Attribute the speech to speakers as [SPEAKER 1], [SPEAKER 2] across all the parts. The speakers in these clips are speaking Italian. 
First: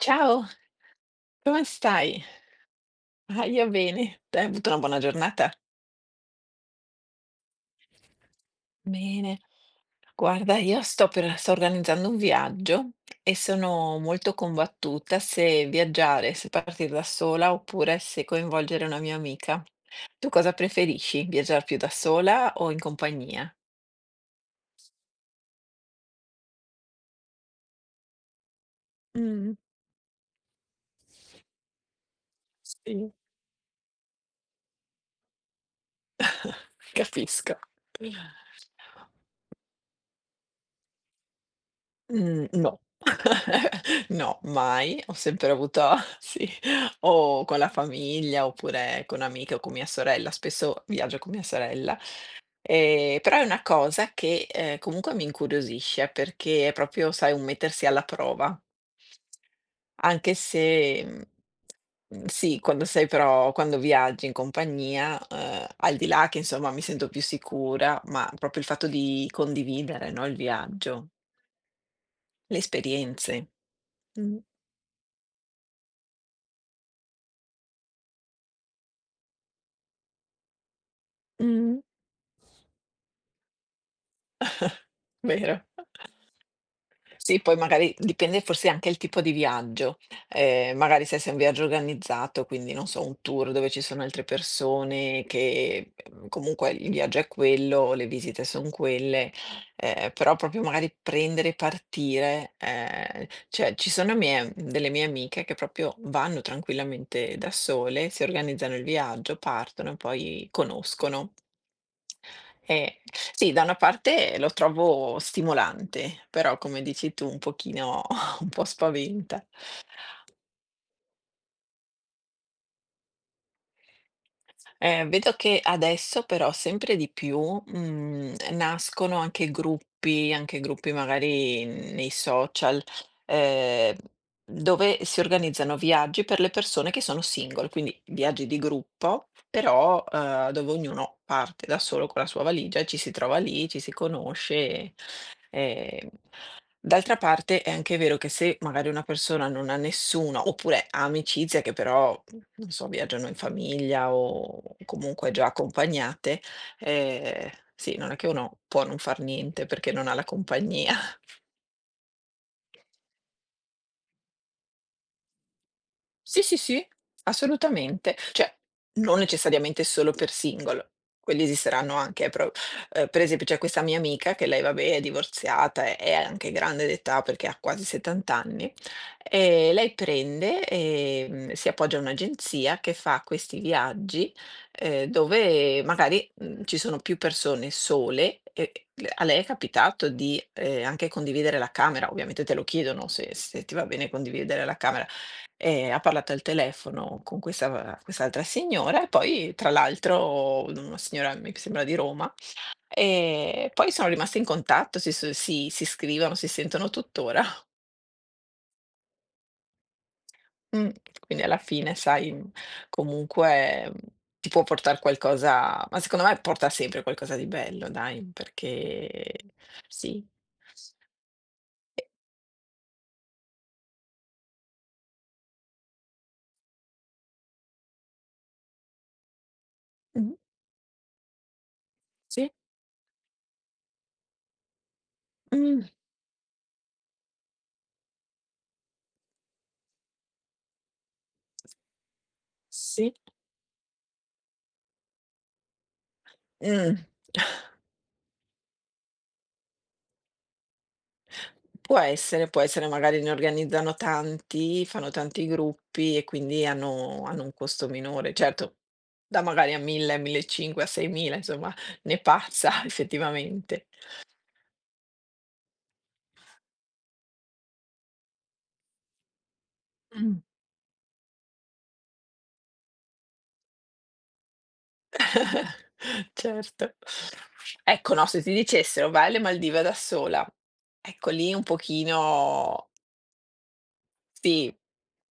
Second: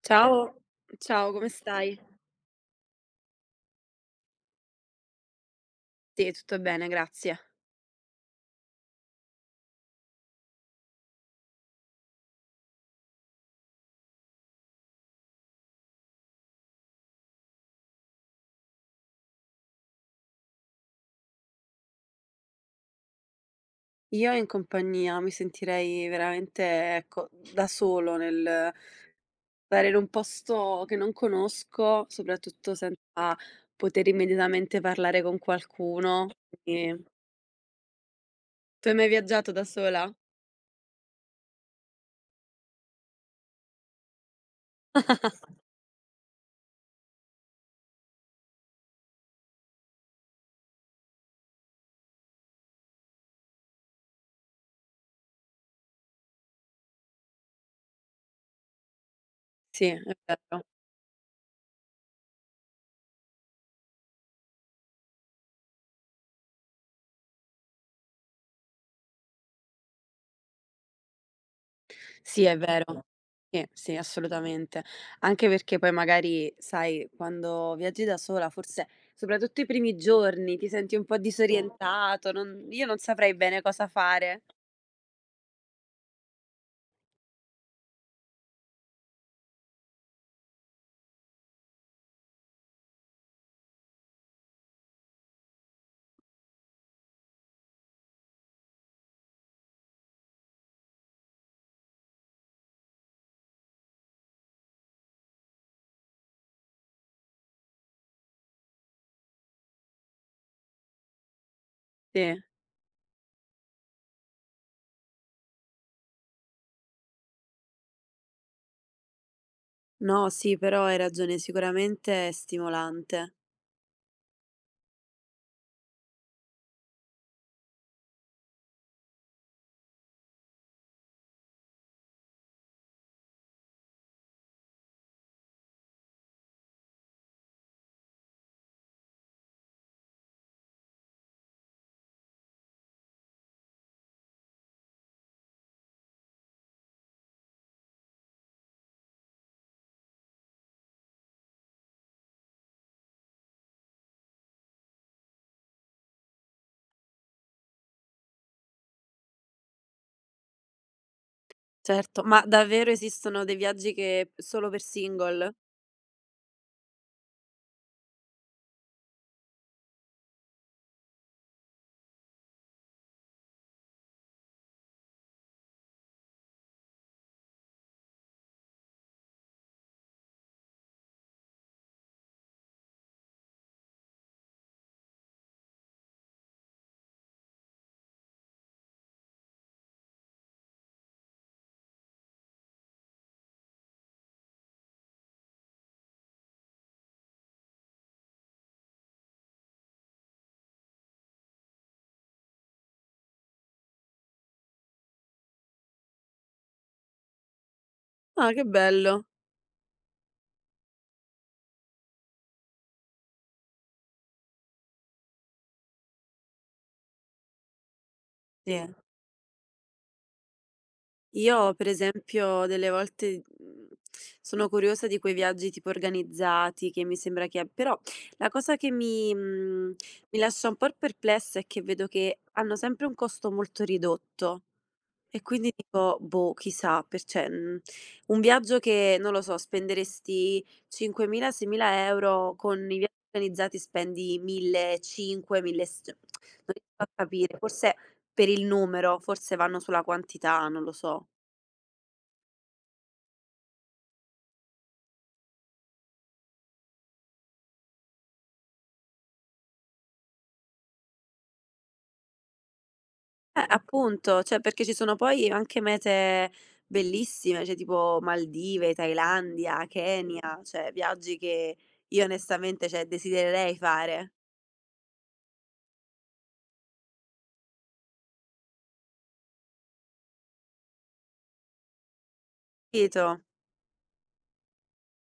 [SPEAKER 1] Ciao,
[SPEAKER 2] Ciao, ciao, come
[SPEAKER 1] come
[SPEAKER 2] stai?
[SPEAKER 1] stai? Ah, io bene. Te hai avuto una buona giornata?
[SPEAKER 2] Sì, tutto bene, grazie.
[SPEAKER 1] Bene. Guarda, io sto organizzando un viaggio e sono molto combattuta se viaggiare, se partire da sola oppure se coinvolgere una mia amica. Tu cosa preferisci? Viaggiare più da sola o in compagnia?
[SPEAKER 2] Io in compagnia mi sentirei veramente, ecco, da solo nel
[SPEAKER 1] Mm,
[SPEAKER 2] stare in un posto che non conosco, soprattutto
[SPEAKER 1] sì,
[SPEAKER 2] senza poter immediatamente parlare con qualcuno. Quindi.
[SPEAKER 1] capisco.
[SPEAKER 2] Tu hai mai viaggiato da sola?
[SPEAKER 1] Mhmm, no. No, mai. Ho sempre avuto sì, o con la famiglia oppure con amiche o con mia sorella, spesso viaggio con mia sorella. Però è una cosa che, comunque mi incuriosisce perché è proprio, sai, un mettersi alla prova.
[SPEAKER 2] Sì, è
[SPEAKER 1] Anche
[SPEAKER 2] vero.
[SPEAKER 1] se, mhmm, mhmm, sì, quando sei però quando viaggi in compagnia, al di là che insomma mi sento più sicura, ma proprio il fatto di condividere, no, il viaggio.
[SPEAKER 2] Sì, è
[SPEAKER 1] Le
[SPEAKER 2] vero.
[SPEAKER 1] esperienze.
[SPEAKER 2] Sì, sì,
[SPEAKER 1] Mh,
[SPEAKER 2] assolutamente. Anche perché poi magari, sai, quando viaggi da sola, forse soprattutto i primi giorni ti senti un po'
[SPEAKER 1] mh,
[SPEAKER 2] disorientato, io non saprei bene cosa fare.
[SPEAKER 1] vero. Sì, poi magari dipende forse anche il tipo di viaggio, magari se sei un viaggio organizzato, quindi non so, un tour dove ci sono altre persone che, comunque il viaggio è quello, le visite son quelle, però proprio magari prendere e partire, cioè ci sono mie delle mie amiche che proprio vanno tranquillamente da sole, si organizzano il viaggio, partono e poi conoscono.
[SPEAKER 2] Sì.
[SPEAKER 1] Eh, sì, da una parte lo trovo stimolante, però come dici tu un pochino un po' spaventa.
[SPEAKER 2] No, sì, però hai ragione, sicuramente è stimolante.
[SPEAKER 1] Vedo che adesso però sempre di più, mhmm, nascono anche gruppi magari nei social, ehm, dove si organizzano viaggi per le persone che sono single, quindi viaggi di gruppo, però, dove ognuno parte da solo con la sua valigia e ci si trova lì, ci si conosce, ehm D'altra parte è anche vero che se magari una persona non ha nessuno oppure ha amicizie che però, non so, viaggiano in famiglia o comunque già accompagnate, sì, non è che uno può non far niente perché non ha la compagnia.
[SPEAKER 2] Certo, ma davvero esistono dei viaggi che solo per single?
[SPEAKER 1] Sì, sì, sì, assolutamente. Cioè, non necessariamente solo per single, quelli esisteranno anche, pro per esempio c'è questa mia amica che lei vabbè è divorziata, è anche grande d'età perché ha quasi 70 anni, e lei prende, si appoggia a un'agenzia che fa questi viaggi, dove magari, mhmm, ci sono più persone sole e le a lei è capitato di, anche condividere la camera, ovviamente te lo chiedono se ti va bene condividere la camera. Ha parlato al telefono con questa quest'altra signora e poi tra l'altro una signora mi sembra di Roma, e poi sono rimaste in contatto, si scrivono, si sentono tuttora.
[SPEAKER 2] Ah, che bello.
[SPEAKER 1] Mh. Quindi alla fine sai, mhmm, comunque, mhmm, ti può portar qualcosa ma secondo me porta sempre qualcosa di bello dai,
[SPEAKER 2] Sì.
[SPEAKER 1] perché sì.
[SPEAKER 2] Io per
[SPEAKER 1] E
[SPEAKER 2] esempio delle volte, sono curiosa di quei viaggi tipo organizzati, che mi sembra che però la cosa che
[SPEAKER 1] mh-mh,
[SPEAKER 2] mi lascia un po' perplessa è che vedo che
[SPEAKER 1] sì,
[SPEAKER 2] hanno sempre un costo molto ridotto, e quindi
[SPEAKER 1] mh,
[SPEAKER 2] dico: "Boh, chissà", per cioè, un viaggio che, non lo so, spenderesti 5.000, 6.000 €, con i viaggi
[SPEAKER 1] sì,
[SPEAKER 2] organizzati spendi 1.500, 1.000 e s cioè, non
[SPEAKER 1] mh.
[SPEAKER 2] riesco a capire, forse per il numero, forse vanno sulla quantità, non lo so.
[SPEAKER 1] Può essere, magari ne organizzano tanti, fanno tanti gruppi e quindi hanno un costo minore. Certo, da magari a 1000, a 1500, a 6000, insomma, ne pazza effettivamente.
[SPEAKER 2] Appunto, cioè perché ci sono poi anche mete bellissime, cioè tipo Maldive, Thailandia,
[SPEAKER 1] Mh.
[SPEAKER 2] Kenya, cioè viaggi che io onestamente, cioè, desidererei fare,
[SPEAKER 1] Certo. Ecco, no, se ti dicessero: "Vai alle Maldive da sola", ecco lì un pochino.
[SPEAKER 2] capito?
[SPEAKER 1] Sì,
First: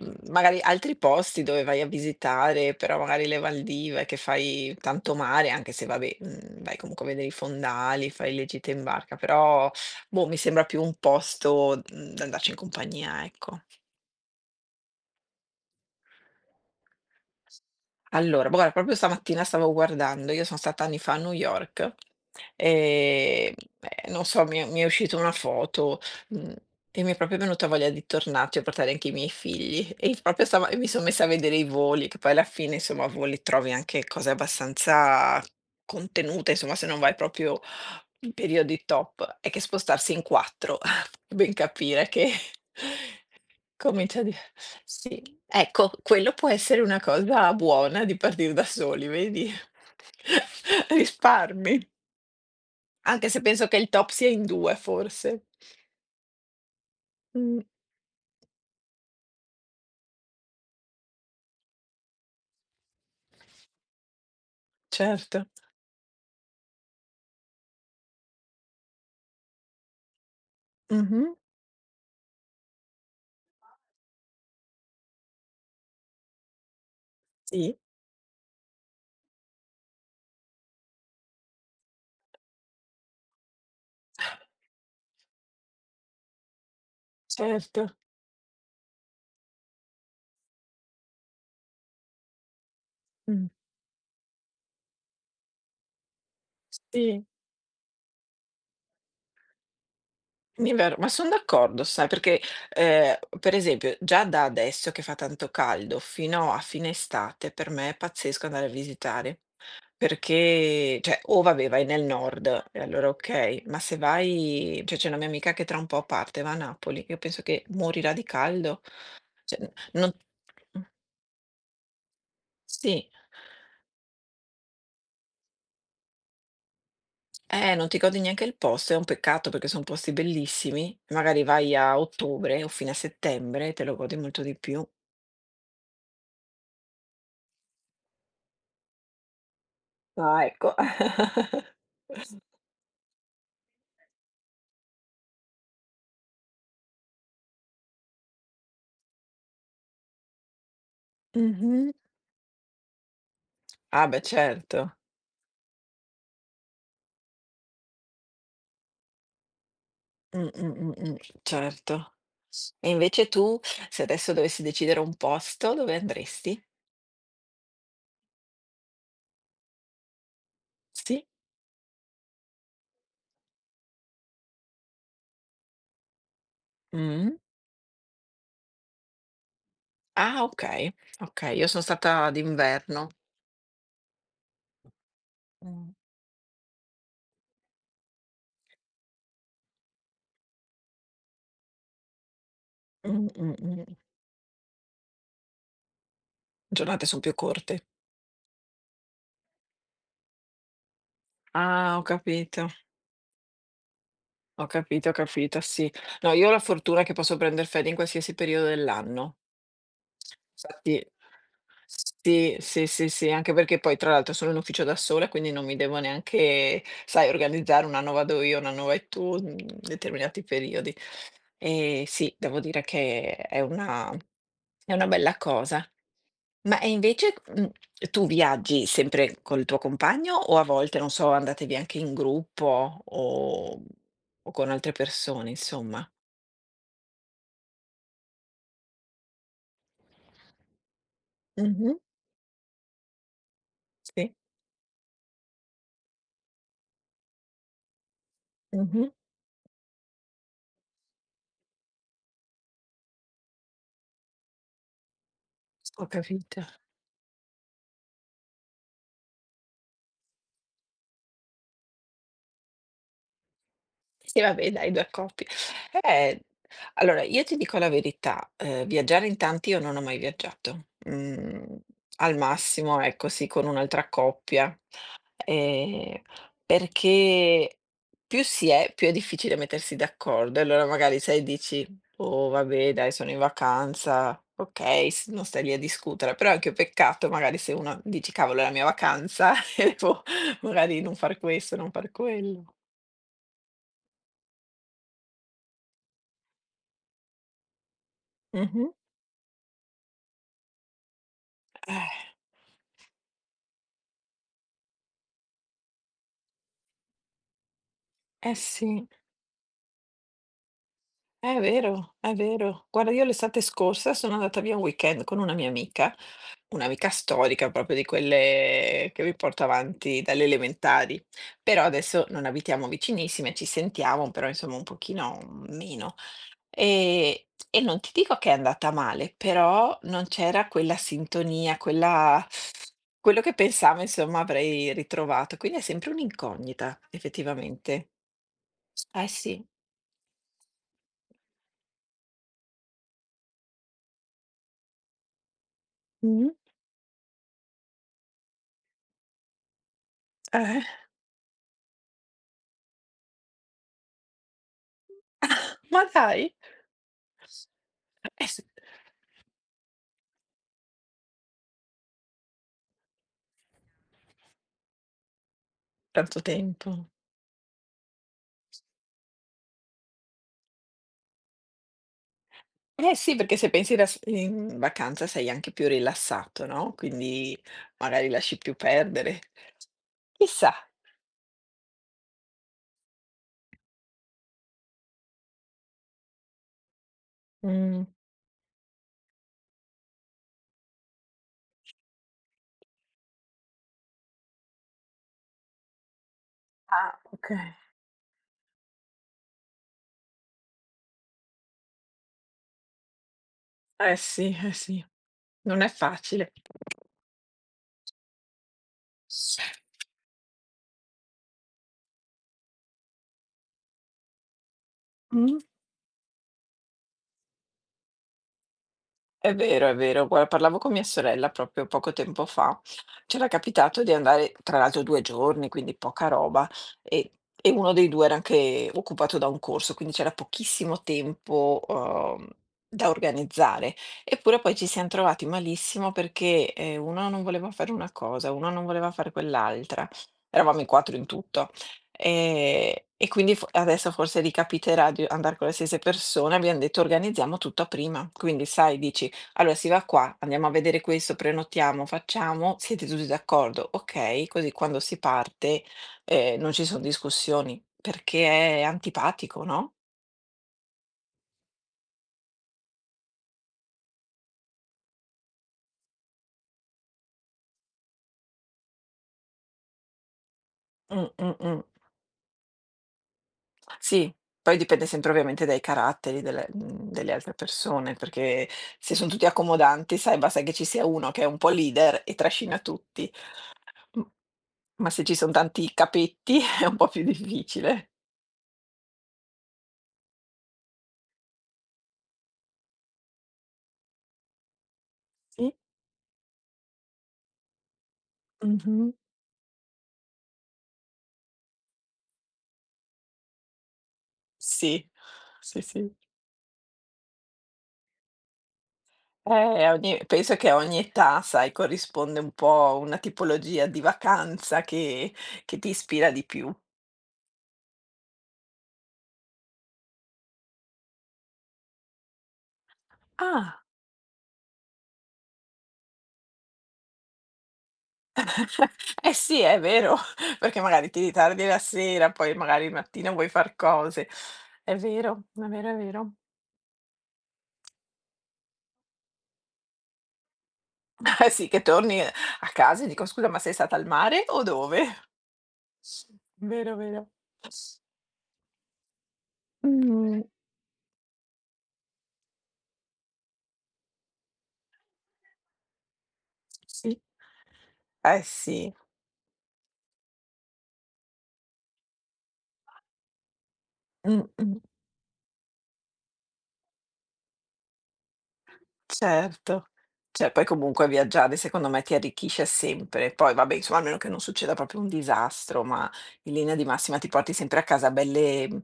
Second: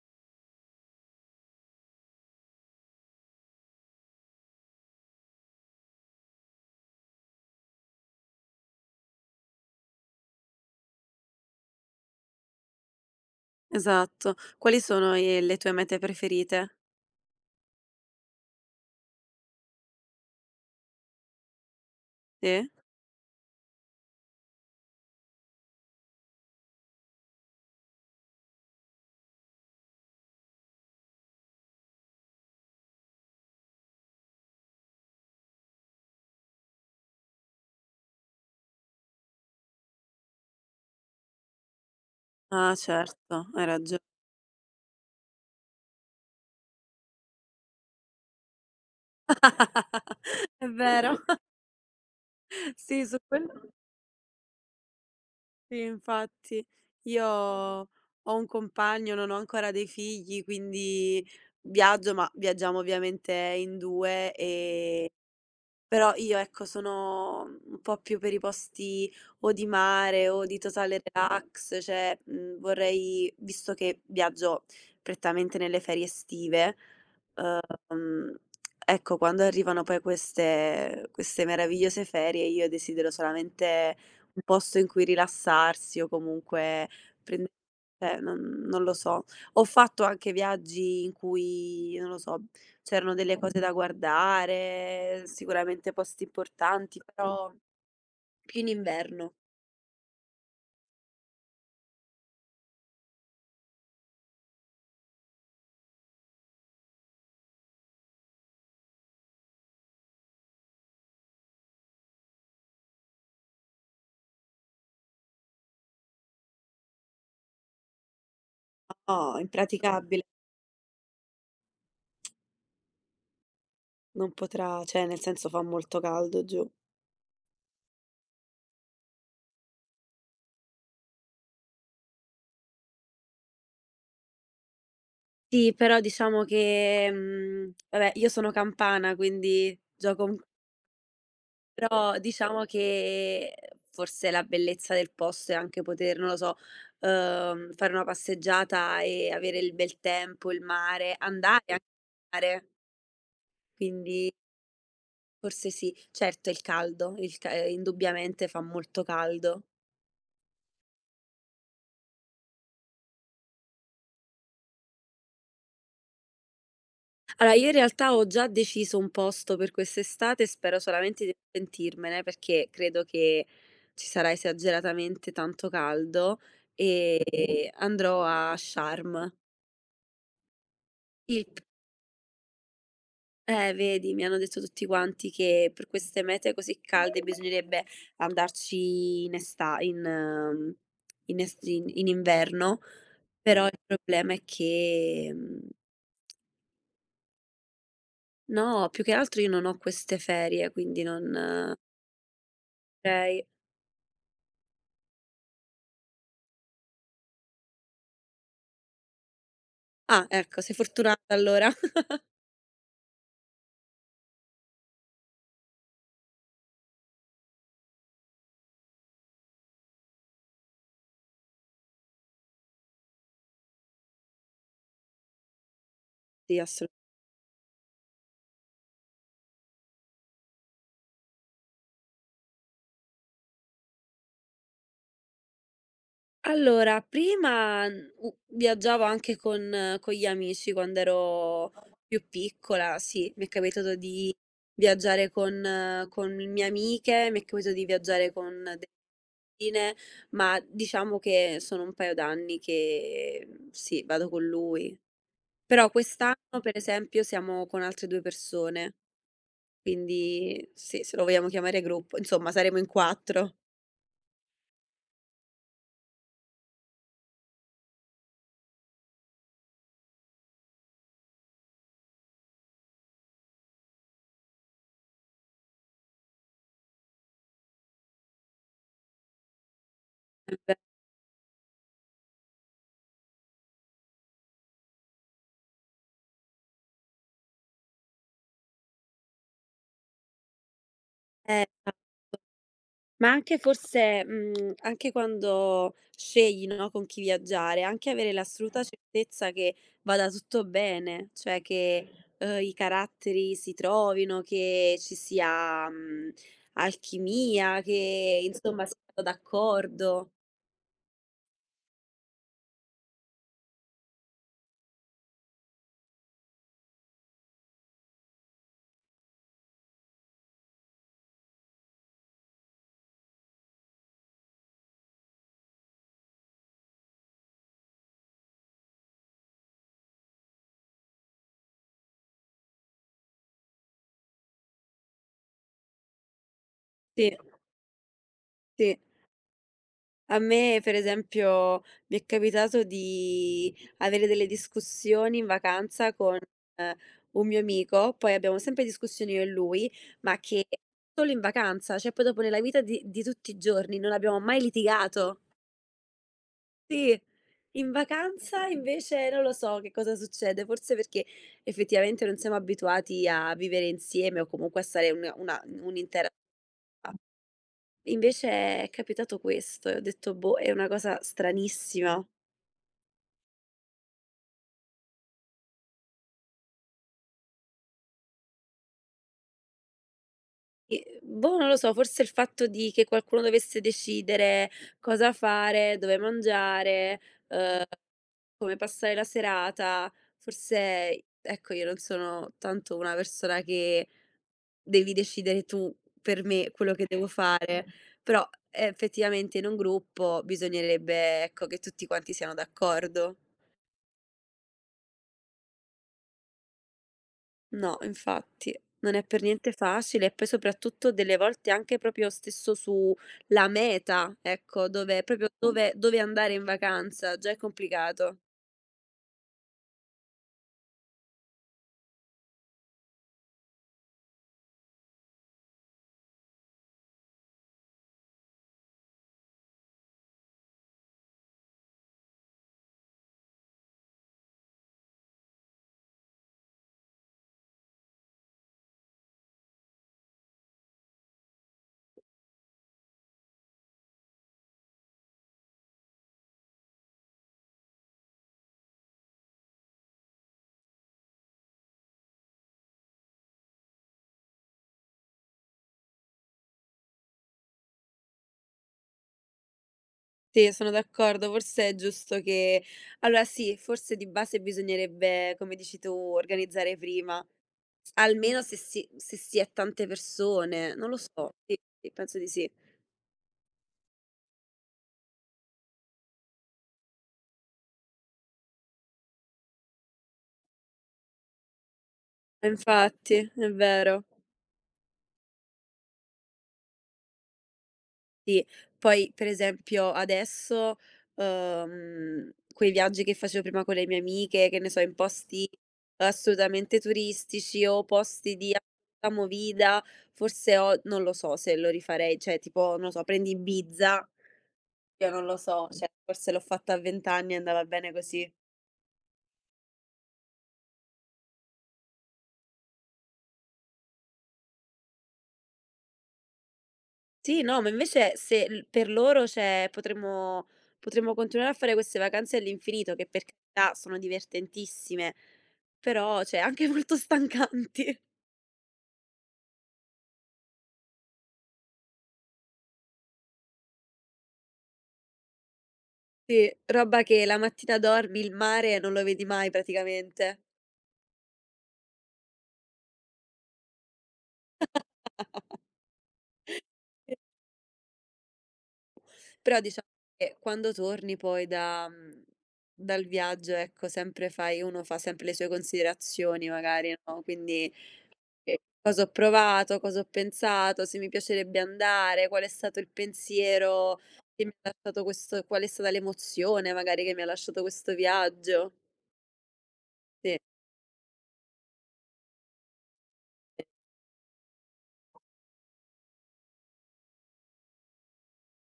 [SPEAKER 1] mhmm, magari altri posti dove vai a visitare, però magari le Valdive che fai tanto mare, anche se vabbè, mhmm, vai comunque a vedere i fondali, fai le gite in barca, però boh, mi sembra più un posto, mhmm, da andarci in compagnia, ecco.
[SPEAKER 2] Esatto. Quali sono i le tue mete preferite?
[SPEAKER 1] Allora, guarda, proprio stamattina stavo guardando, io son stata anni fa a New York,
[SPEAKER 2] Sì?
[SPEAKER 1] ehm, e non so, mi è uscita una foto, mhmm, e mi è proprio venuta voglia di tornarci e portare anche i miei figli. E proprio stava e mi son messa a vedere i voli, che poi alla fine, insomma, a voli trovi anche cose abbastanza contenute, insomma, se non vai proprio in periodi top. È che spostarsi in 4 ben capire che
[SPEAKER 2] Ah, certo, hai ragio.
[SPEAKER 1] comincia a sì, ecco, quello può essere una cosa buona di partir da soli, vedi?
[SPEAKER 2] È vero.
[SPEAKER 1] Risparmi,
[SPEAKER 2] Sì, su
[SPEAKER 1] anche se
[SPEAKER 2] quello.
[SPEAKER 1] penso che il top sia in 2 forse.
[SPEAKER 2] Sì, infatti. Io
[SPEAKER 1] Mh,
[SPEAKER 2] ho un compagno, non ho ancora dei figli, quindi viaggio, ma viaggiamo ovviamente in 2. E
[SPEAKER 1] certo.
[SPEAKER 2] però io, ecco, sono un po' più per i posti o di mare o di totale
[SPEAKER 1] Mh-mh,
[SPEAKER 2] relax, cioè vorrei, visto che viaggio prettamente nelle ferie estive,
[SPEAKER 1] sì,
[SPEAKER 2] ehm, ecco, quando arrivano poi queste meravigliose ferie, io desidero solamente un posto in cui rilassarsi o comunque prendere,
[SPEAKER 1] certo.
[SPEAKER 2] cioè, non lo so. Ho fatto anche viaggi in cui, non lo so, c'erano delle
[SPEAKER 1] Mh,
[SPEAKER 2] cose da guardare, sicuramente posti importanti,
[SPEAKER 1] sì,
[SPEAKER 2] però più in inverno.
[SPEAKER 1] è vero, ma son d'accordo sai, perché, per esempio già da adesso che fa tanto caldo fino a fine estate, per me è pazzesco andare a visitare. Perché cioè, o vabbè vai nel nord e allora okay, ma se vai cioè c'è una mia amica che tra un po' parte, va a Napoli, io penso che morirà di caldo.
[SPEAKER 2] No,
[SPEAKER 1] Cioè n non
[SPEAKER 2] impraticabile,
[SPEAKER 1] mh, sì.
[SPEAKER 2] non potrà, cioè nel senso fa molto caldo giù.
[SPEAKER 1] Non ti godi neanche il posto, è un peccato perché son posti bellissimi, magari vai a ottobre o fine a settembre, te lo godi molto di più.
[SPEAKER 2] Sì, però diciamo che, vabbè, io sono campana quindi gioco un.
[SPEAKER 1] Ah, ecco.
[SPEAKER 2] Però diciamo che forse la bellezza del posto è anche poter, non lo so, fare una passeggiata e avere il bel tempo, il mare, andare anche
[SPEAKER 1] Mh-mh.
[SPEAKER 2] al mare,
[SPEAKER 1] Ah, beh
[SPEAKER 2] quindi.
[SPEAKER 1] certo.
[SPEAKER 2] Forse sì. Certo, il caldo, il ca indubbiamente fa molto caldo.
[SPEAKER 1] Mh, mh, mh, mh, certo. E invece tu, se adesso dovessi decidere un posto, dove andresti?
[SPEAKER 2] Allora, io in realtà ho già deciso un posto per quest'estate e spero solamente
[SPEAKER 1] Sì.
[SPEAKER 2] di pentirmene, perché credo che ci sarà esageratamente tanto caldo,
[SPEAKER 1] Mh.
[SPEAKER 2] e andrò a Sharm.
[SPEAKER 1] Ah, okay,
[SPEAKER 2] Il
[SPEAKER 1] okay.
[SPEAKER 2] p
[SPEAKER 1] Io son stata d'inverno.
[SPEAKER 2] Vedi, mi hanno detto tutti quanti che per
[SPEAKER 1] Mh.
[SPEAKER 2] queste mete così calde bisognerebbe andarci in inverno,
[SPEAKER 1] Mh, mh,
[SPEAKER 2] però il
[SPEAKER 1] mh.
[SPEAKER 2] problema è che, mhmm
[SPEAKER 1] Giornate son più corte.
[SPEAKER 2] No, più che altro io non ho queste ferie, quindi non
[SPEAKER 1] Ah, ho capito,
[SPEAKER 2] potrei.
[SPEAKER 1] sì. No, io ho la fortuna che posso prender ferie in qualsiasi periodo dell'anno.
[SPEAKER 2] Ah, ecco, sei
[SPEAKER 1] Infatti
[SPEAKER 2] fortunata allora.
[SPEAKER 1] sì, sì, sì, sì, anche perché poi tra l'altro sono in ufficio da sola, quindi non mi devo neanche, sai, organizzare, un anno vado io, un anno vai tu, mhmm, determinati periodi. E sì, devo dire che è una bella cosa.
[SPEAKER 2] Sì,
[SPEAKER 1] Ma e
[SPEAKER 2] assolut
[SPEAKER 1] invece, mhmm, tu viaggi sempre col tuo compagno o a volte, non so, andate via anche in gruppo o con altre persone insomma?
[SPEAKER 2] allora, prima, u viaggiavo anche con gli amici quando ero
[SPEAKER 1] Mh-mh,
[SPEAKER 2] più piccola, sì, mi è capitato di
[SPEAKER 1] sì,
[SPEAKER 2] viaggiare con mie amiche, mi è capitato di viaggiare con delle
[SPEAKER 1] mh-mh,
[SPEAKER 2] cugine, ma diciamo che sono un paio d'anni che, sì, vado con lui. Però
[SPEAKER 1] ho
[SPEAKER 2] quest'anno,
[SPEAKER 1] capito.
[SPEAKER 2] per esempio, siamo con altre 2 persone. Quindi sì, se lo vogliamo chiamare gruppo, insomma saremo in 4.
[SPEAKER 1] Sì, vabbè dai, 2 coppie. Eh, allora io ti dico la verità, viaggiare in tanti io non ho mai viaggiato. Mhmm, al massimo, ecco, sì, con un'altra coppia, ehm, perché più si è, più è difficile mettersi d'accordo. Allora magari, sai, dici: "Boh, vabbè dai, sono in vacanza, okay, s non stai lì a discutere." Però è anche un peccato magari se uno dici: "Cavolo, è la mia vacanza e devo magari non far
[SPEAKER 2] Eh,
[SPEAKER 1] questo, non
[SPEAKER 2] ma
[SPEAKER 1] far quello."
[SPEAKER 2] Ma anche forse, anche quando scegli, no, con chi viaggiare, anche avere l'assoluta
[SPEAKER 1] Mh-mh,
[SPEAKER 2] certezza che vada tutto bene, cioè
[SPEAKER 1] eh.
[SPEAKER 2] che, i caratteri si trovino, che ci sia, alchimia, che
[SPEAKER 1] Eh
[SPEAKER 2] insomma si
[SPEAKER 1] sì,
[SPEAKER 2] vada d'accordo.
[SPEAKER 1] è vero, è vero. Guarda, io l'estate scorsa sono andata via un weekend con una mia amica, un'amica storica, proprio di quelle che mi porto avanti dalle elementari. Però adesso non abitiamo vicinissime, ci sentiamo, però insomma un pochino meno. E non ti dico che è andata male, però non c'era quella sintonia, quella, quello che pensavo, insomma, avrei ritrovato. Quindi è sempre un'incognita,
[SPEAKER 2] Sì,
[SPEAKER 1] effettivamente.
[SPEAKER 2] sì.
[SPEAKER 1] Eh sì.
[SPEAKER 2] A me, per esempio, mi è capitato di avere delle discussioni in vacanza con,
[SPEAKER 1] Mhm.
[SPEAKER 2] ehm, un mio amico, poi abbiamo sempre discussioni io e lui, ma che
[SPEAKER 1] Eh.
[SPEAKER 2] solo in vacanza, cioè poi dopo nella vita di tutti i giorni non abbiamo mai litigato.
[SPEAKER 1] Ma dai!
[SPEAKER 2] Sì, in
[SPEAKER 1] S
[SPEAKER 2] vacanza invece non lo so che cosa succede, forse perché effettivamente non siamo abituati a vivere insieme o comunque a stare un'intera
[SPEAKER 1] tanto tempo.
[SPEAKER 2] invece è capitato questo e ho detto: "Boh, è una cosa stranissima".
[SPEAKER 1] Eh sì, perché se pensi ras in vacanza sei anche più rilassato, no, quindi magari lasci più perdere. Chissà.
[SPEAKER 2] E boh, non lo so, forse il fatto di che qualcuno dovesse decidere cosa fare, dove mangiare,
[SPEAKER 1] Mh.
[SPEAKER 2] come passare la serata, forse, ecco, io non sono tanto una persona che devi decidere tu per me quello che
[SPEAKER 1] Ah,
[SPEAKER 2] devo
[SPEAKER 1] okay.
[SPEAKER 2] fare, però effettivamente in un gruppo bisognerebbe, ecco, che tutti quanti siano d'accordo.
[SPEAKER 1] Sì, eh sì, non è facile.
[SPEAKER 2] No, infatti, non è per niente facile, e poi soprattutto delle volte anche proprio stesso sulla meta, ecco, dove proprio
[SPEAKER 1] Mh.
[SPEAKER 2] dove andare in vacanza, già è complicato.
[SPEAKER 1] È vero, è vero. Guarda, parlavo con mia sorella proprio poco tempo fa. C'era capitato di andare, tra l'altro, 2 giorni, quindi poca roba, e e uno dei 2 era anche occupato da un corso, quindi c'era pochissimo tempo, da organizzare. Eppure poi ci siam trovati malissimo perché, uno non voleva fare una cosa, uno non voleva fare quell'altra. Eravamo in 4 in tutto. Ehm, e quindi fo adesso forse ricapiterà di andar con le stesse persone, abbiam detto: "Organizziamo tutto a prima". Quindi sai, dici: allora si va qua, andiamo a vedere questo, prenotiamo, facciamo, siete tutti d'accordo, okay, così quando si parte, non ci son discussioni, perché è antipatico, no?
[SPEAKER 2] Sì, sono d'accordo, forse è giusto che. Allora sì, forse di base bisognerebbe, come dici tu, organizzare prima, almeno se si è tante persone, non lo
[SPEAKER 1] Mh,
[SPEAKER 2] so,
[SPEAKER 1] mh,
[SPEAKER 2] sì,
[SPEAKER 1] mh.
[SPEAKER 2] sì, penso di sì.
[SPEAKER 1] Sì, poi dipende sempre ovviamente dai caratteri delle mhmm, delle altre persone, perché se son tutti accomodanti, sai, basta che ci sia uno che è un po' leader e trascina tutti.
[SPEAKER 2] Infatti, è
[SPEAKER 1] M
[SPEAKER 2] vero.
[SPEAKER 1] Ma se ci son tanti capetti è un po' più difficile.
[SPEAKER 2] Sì, poi per esempio adesso, quei viaggi che facevo prima con le mie amiche, che ne so, in posti
[SPEAKER 1] Sì.
[SPEAKER 2] assolutamente turistici o posti di
[SPEAKER 1] Mh-mh.
[SPEAKER 2] assoluta movida, forse o non lo so se lo rifarei, cioè tipo, non lo so, prendi Ibiza,
[SPEAKER 1] Sì.
[SPEAKER 2] io non lo
[SPEAKER 1] Sì,
[SPEAKER 2] so, cioè
[SPEAKER 1] sì.
[SPEAKER 2] forse l'ho fatta a 20 anni e andava bene così.
[SPEAKER 1] Ogni penso che a ogni età, sai, corrisponde un po' una tipologia di vacanza che ti ispira di più.
[SPEAKER 2] Sì, no, ma invece se l per loro, cioè, potremmo continuare a fare queste vacanze all'infinito, che, per
[SPEAKER 1] Ah.
[SPEAKER 2] carità, sono divertentissime, però, cioè, anche molto stancanti.
[SPEAKER 1] Eh sì, è vero, perché magari ti ritardi la sera, poi magari il mattino vuoi far cose. È vero, è vero, è vero.
[SPEAKER 2] Sì, roba che la mattina dormi, il mare non lo vedi mai praticamente.
[SPEAKER 1] Eh sì, che torni a casa e dico: "Scusa, ma sei stata al mare o dove?" Vero, vero.
[SPEAKER 2] Però diciamo
[SPEAKER 1] Mh,
[SPEAKER 2] che quando torni poi dal viaggio, ecco, sempre fai uno fa sempre le sue considerazioni magari,
[SPEAKER 1] sì.
[SPEAKER 2] no, quindi.
[SPEAKER 1] Eh
[SPEAKER 2] Ehm,
[SPEAKER 1] sì.
[SPEAKER 2] cosa ho provato, cosa ho pensato, se mi piacerebbe andare, qual è stato il pensiero che mi
[SPEAKER 1] Mh-mh.
[SPEAKER 2] ha lasciato questo. Qual è stata l'emozione magari che mi ha lasciato questo viaggio.
[SPEAKER 1] Certo. Cioè
[SPEAKER 2] Sì.
[SPEAKER 1] poi comunque viaggiare secondo me ti arricchisce sempre. Poi vabbè insomma, almeno che non succeda proprio un disastro, ma in linea di massima ti porti sempre a casa belle, mhmm,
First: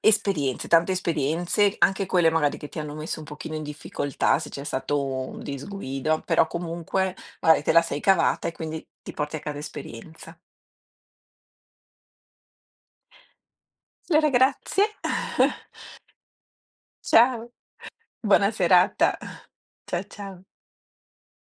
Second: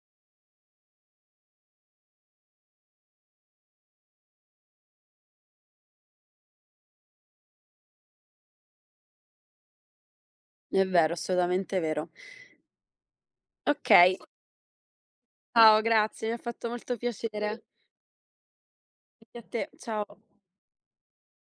[SPEAKER 1] esperienze, tante esperienze, anche quelle magari che ti hanno messo un pochino in difficoltà, se c'è stato un disguido, però comunque magari te la sei cavata e quindi ti porti a casa esperienza.
[SPEAKER 2] È vero, assolutamente vero. Okay,
[SPEAKER 1] Allora grazie.
[SPEAKER 2] ciao, grazie, mi ha fatto molto
[SPEAKER 1] Ciao,
[SPEAKER 2] piacere.
[SPEAKER 1] buona serata.
[SPEAKER 2] Anche a te, ciao.
[SPEAKER 1] Ciao.